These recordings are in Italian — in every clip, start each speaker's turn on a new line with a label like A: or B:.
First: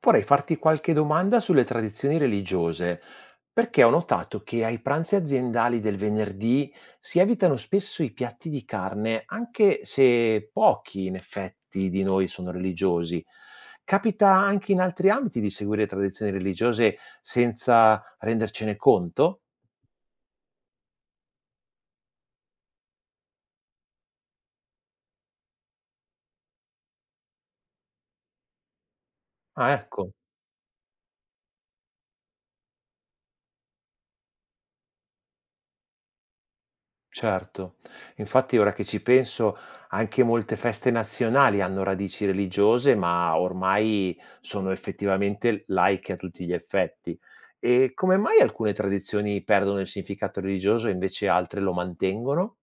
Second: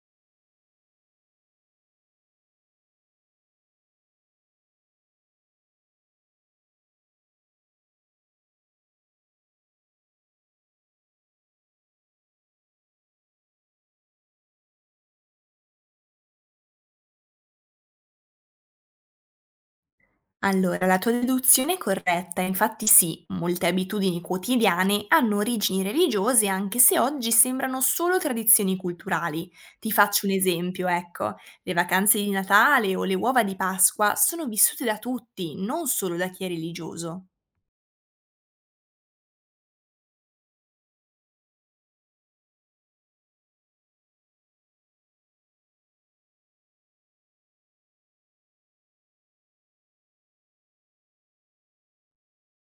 A: Vorrei farti qualche domanda sulle tradizioni religiose, perché ho notato che ai pranzi aziendali del venerdì si evitano spesso i piatti di carne, anche se pochi in effetti di noi sono religiosi. Capita anche in altri ambiti di seguire tradizioni religiose senza rendercene conto?
B: Allora, la tua deduzione è corretta, infatti sì, molte abitudini quotidiane hanno origini religiose anche se oggi sembrano solo tradizioni culturali.
A: Ah,
B: Ti
A: ecco.
B: faccio un esempio, ecco, le vacanze di Natale o le uova di Pasqua sono vissute da tutti, non solo da chi è religioso.
A: Certo, infatti ora che ci penso anche molte feste nazionali hanno radici religiose, ma ormai sono effettivamente laiche a tutti gli effetti. E come mai alcune tradizioni perdono il significato religioso e invece altre lo mantengono?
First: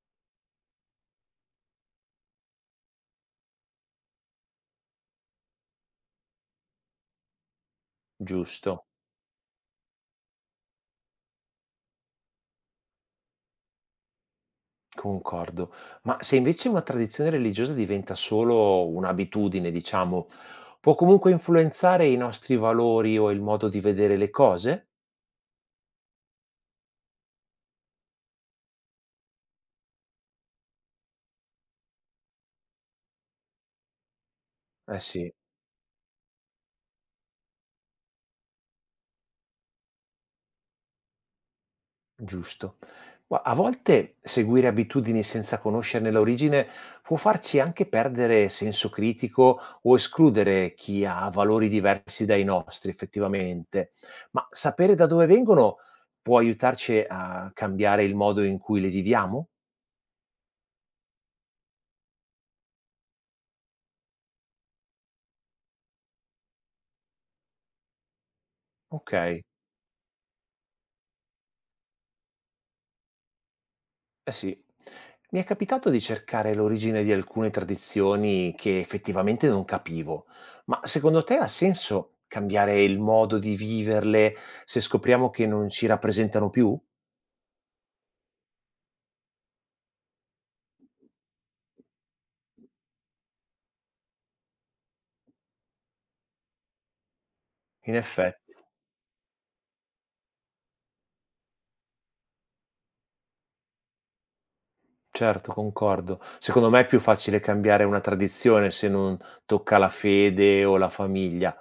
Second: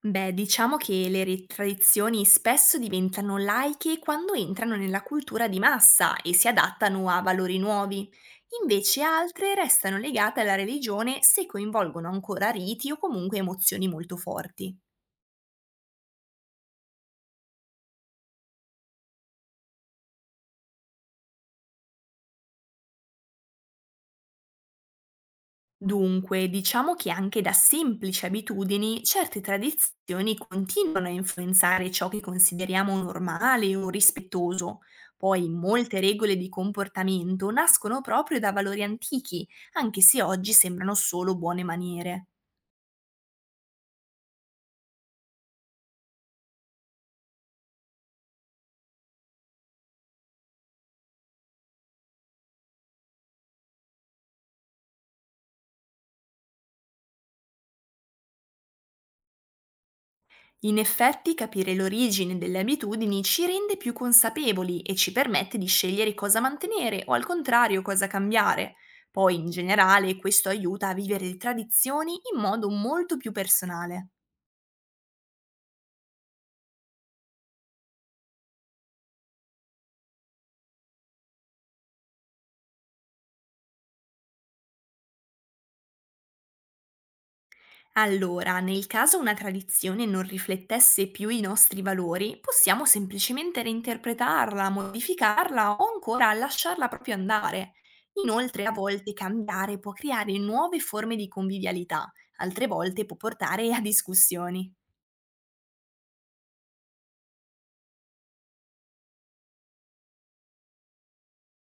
B: Beh, diciamo che le tradizioni spesso diventano laiche quando entrano nella cultura di massa e si adattano a valori nuovi.
A: Giusto,
B: Invece altre restano legate alla religione se coinvolgono ancora riti o comunque emozioni molto forti.
A: concordo. Ma se invece una tradizione religiosa diventa solo un'abitudine, diciamo, può comunque influenzare i nostri valori o il modo di vedere le cose?
B: Dunque, diciamo che anche da semplici abitudini certe tradizioni continuano a influenzare ciò che consideriamo normale o rispettoso.
A: Eh sì.
B: Poi molte regole di comportamento nascono proprio da valori antichi, anche se oggi sembrano solo buone maniere.
A: Giusto. Ma a volte seguire abitudini senza conoscerne l'origine può farci anche perdere senso critico o escludere chi ha valori diversi dai nostri, effettivamente. Ma sapere da dove vengono può aiutarci a cambiare il modo in cui le viviamo?
B: In effetti, capire l'origine delle abitudini ci rende più consapevoli e ci permette di scegliere cosa mantenere o, al contrario, cosa cambiare. Poi,
A: Ok.
B: in generale, questo aiuta a vivere le tradizioni in modo molto più personale.
A: Eh sì, mi è capitato di cercare l'origine di alcune tradizioni che effettivamente non capivo, ma secondo te ha senso cambiare il modo di viverle se scopriamo che non ci rappresentano più?
B: Allora, nel caso una tradizione non riflettesse più i nostri valori, possiamo semplicemente reinterpretarla, modificarla o ancora lasciarla proprio andare.
A: In effetti,
B: Inoltre, a volte cambiare può creare nuove forme di convivialità, altre volte può portare a discussioni.
A: certo, concordo. Secondo me è più facile cambiare una tradizione se non tocca la fede o la famiglia.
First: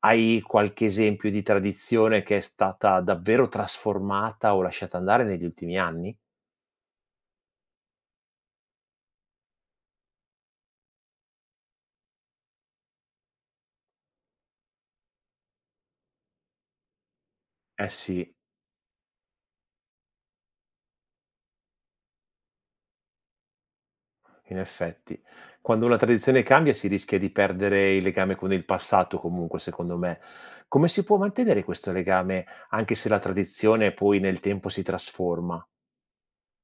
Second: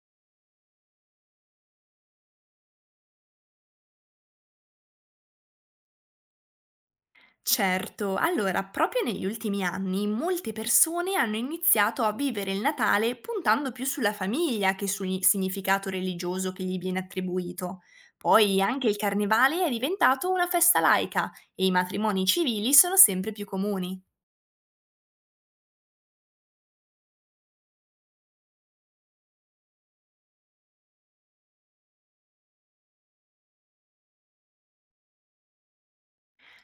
A: Hai qualche esempio di tradizione che è stata davvero trasformata o lasciata andare negli ultimi anni?
B: Certo, allora proprio negli ultimi anni molte persone hanno iniziato a vivere il Natale puntando più sulla famiglia che sul significato religioso che gli viene attribuito.
A: Eh sì.
B: Poi anche il carnevale è diventato una festa laica e i matrimoni civili sono sempre più comuni.
A: In effetti, quando una tradizione cambia si rischia di perdere il legame con il passato, comunque, secondo me. Come si può mantenere questo legame anche se la tradizione poi nel tempo si trasforma?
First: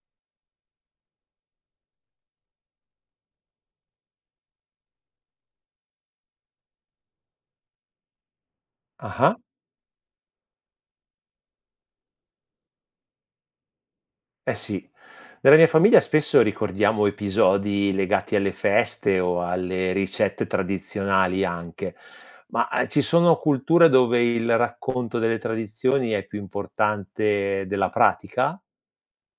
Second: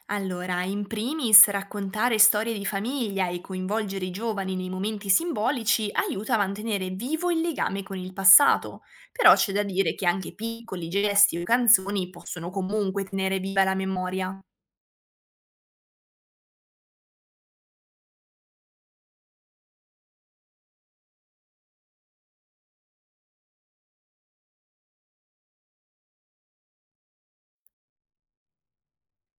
B: Allora, in primis, raccontare storie di famiglia e coinvolgere i giovani nei momenti simbolici aiuta a mantenere vivo il legame con il passato, però
A: Ah,
B: c'è da dire che anche piccoli gesti o canzoni possono comunque tenere viva la memoria.
A: eh sì. Nella mia famiglia spesso ricordiamo episodi legati alle feste o alle ricette tradizionali anche, ma ci sono culture dove il racconto delle tradizioni è più importante della pratica?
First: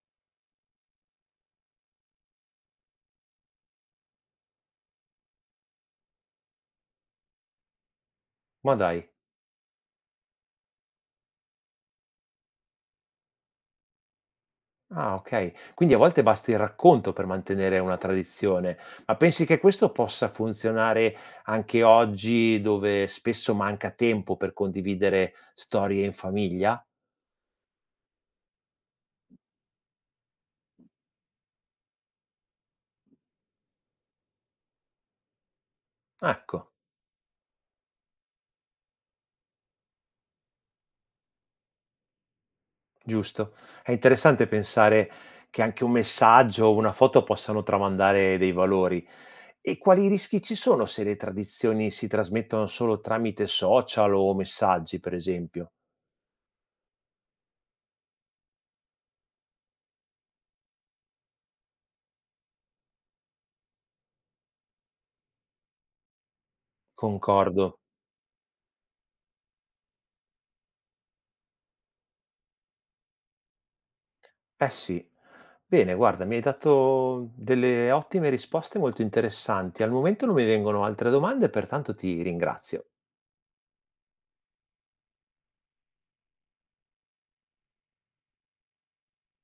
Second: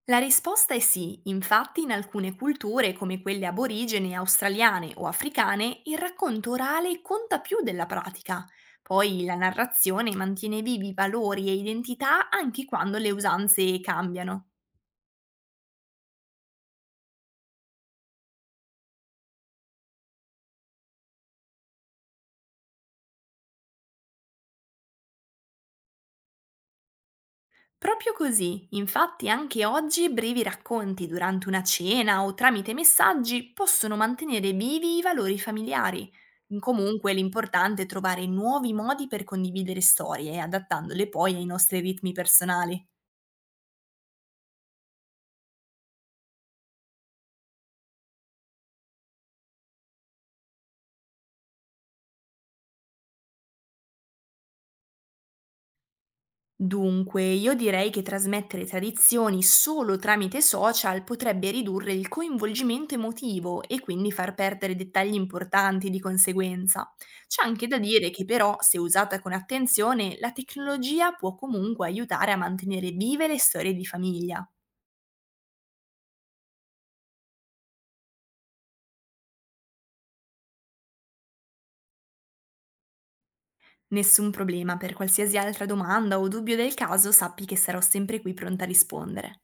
B: La risposta è sì, infatti in alcune culture, come quelle aborigene, australiane o africane, il racconto orale conta più della pratica.
A: Ma dai.
B: Poi la narrazione mantiene vivi valori e identità anche quando le usanze cambiano.
A: Ah, okay. Quindi a volte basta il racconto per mantenere una tradizione, ma pensi che questo possa funzionare anche oggi, dove spesso manca tempo per condividere storie in famiglia?
B: Proprio così, infatti anche oggi brevi racconti durante una cena o tramite messaggi possono mantenere vivi i valori familiari.
A: Ecco,
B: Comunque, l'importante è trovare nuovi modi per condividere storie, adattandole poi ai nostri ritmi personali.
A: giusto. È interessante pensare che anche un messaggio o una foto possano tramandare dei valori. E quali rischi ci sono se le tradizioni si trasmettono solo tramite social o messaggi, per esempio?
B: Dunque, io direi che trasmettere tradizioni solo tramite social potrebbe ridurre il coinvolgimento emotivo e quindi far perdere dettagli importanti di conseguenza. C'è
A: Concordo.
B: anche da dire che, però, se usata con attenzione, la tecnologia può comunque aiutare a mantenere vive le storie di famiglia.
A: Eh sì. Bene, guarda, mi hai dato delle ottime risposte molto interessanti. Al momento non mi vengono altre domande, pertanto ti ringrazio.
B: Nessun problema, per qualsiasi altra domanda o dubbio del caso sappi che sarò sempre qui pronta a rispondere.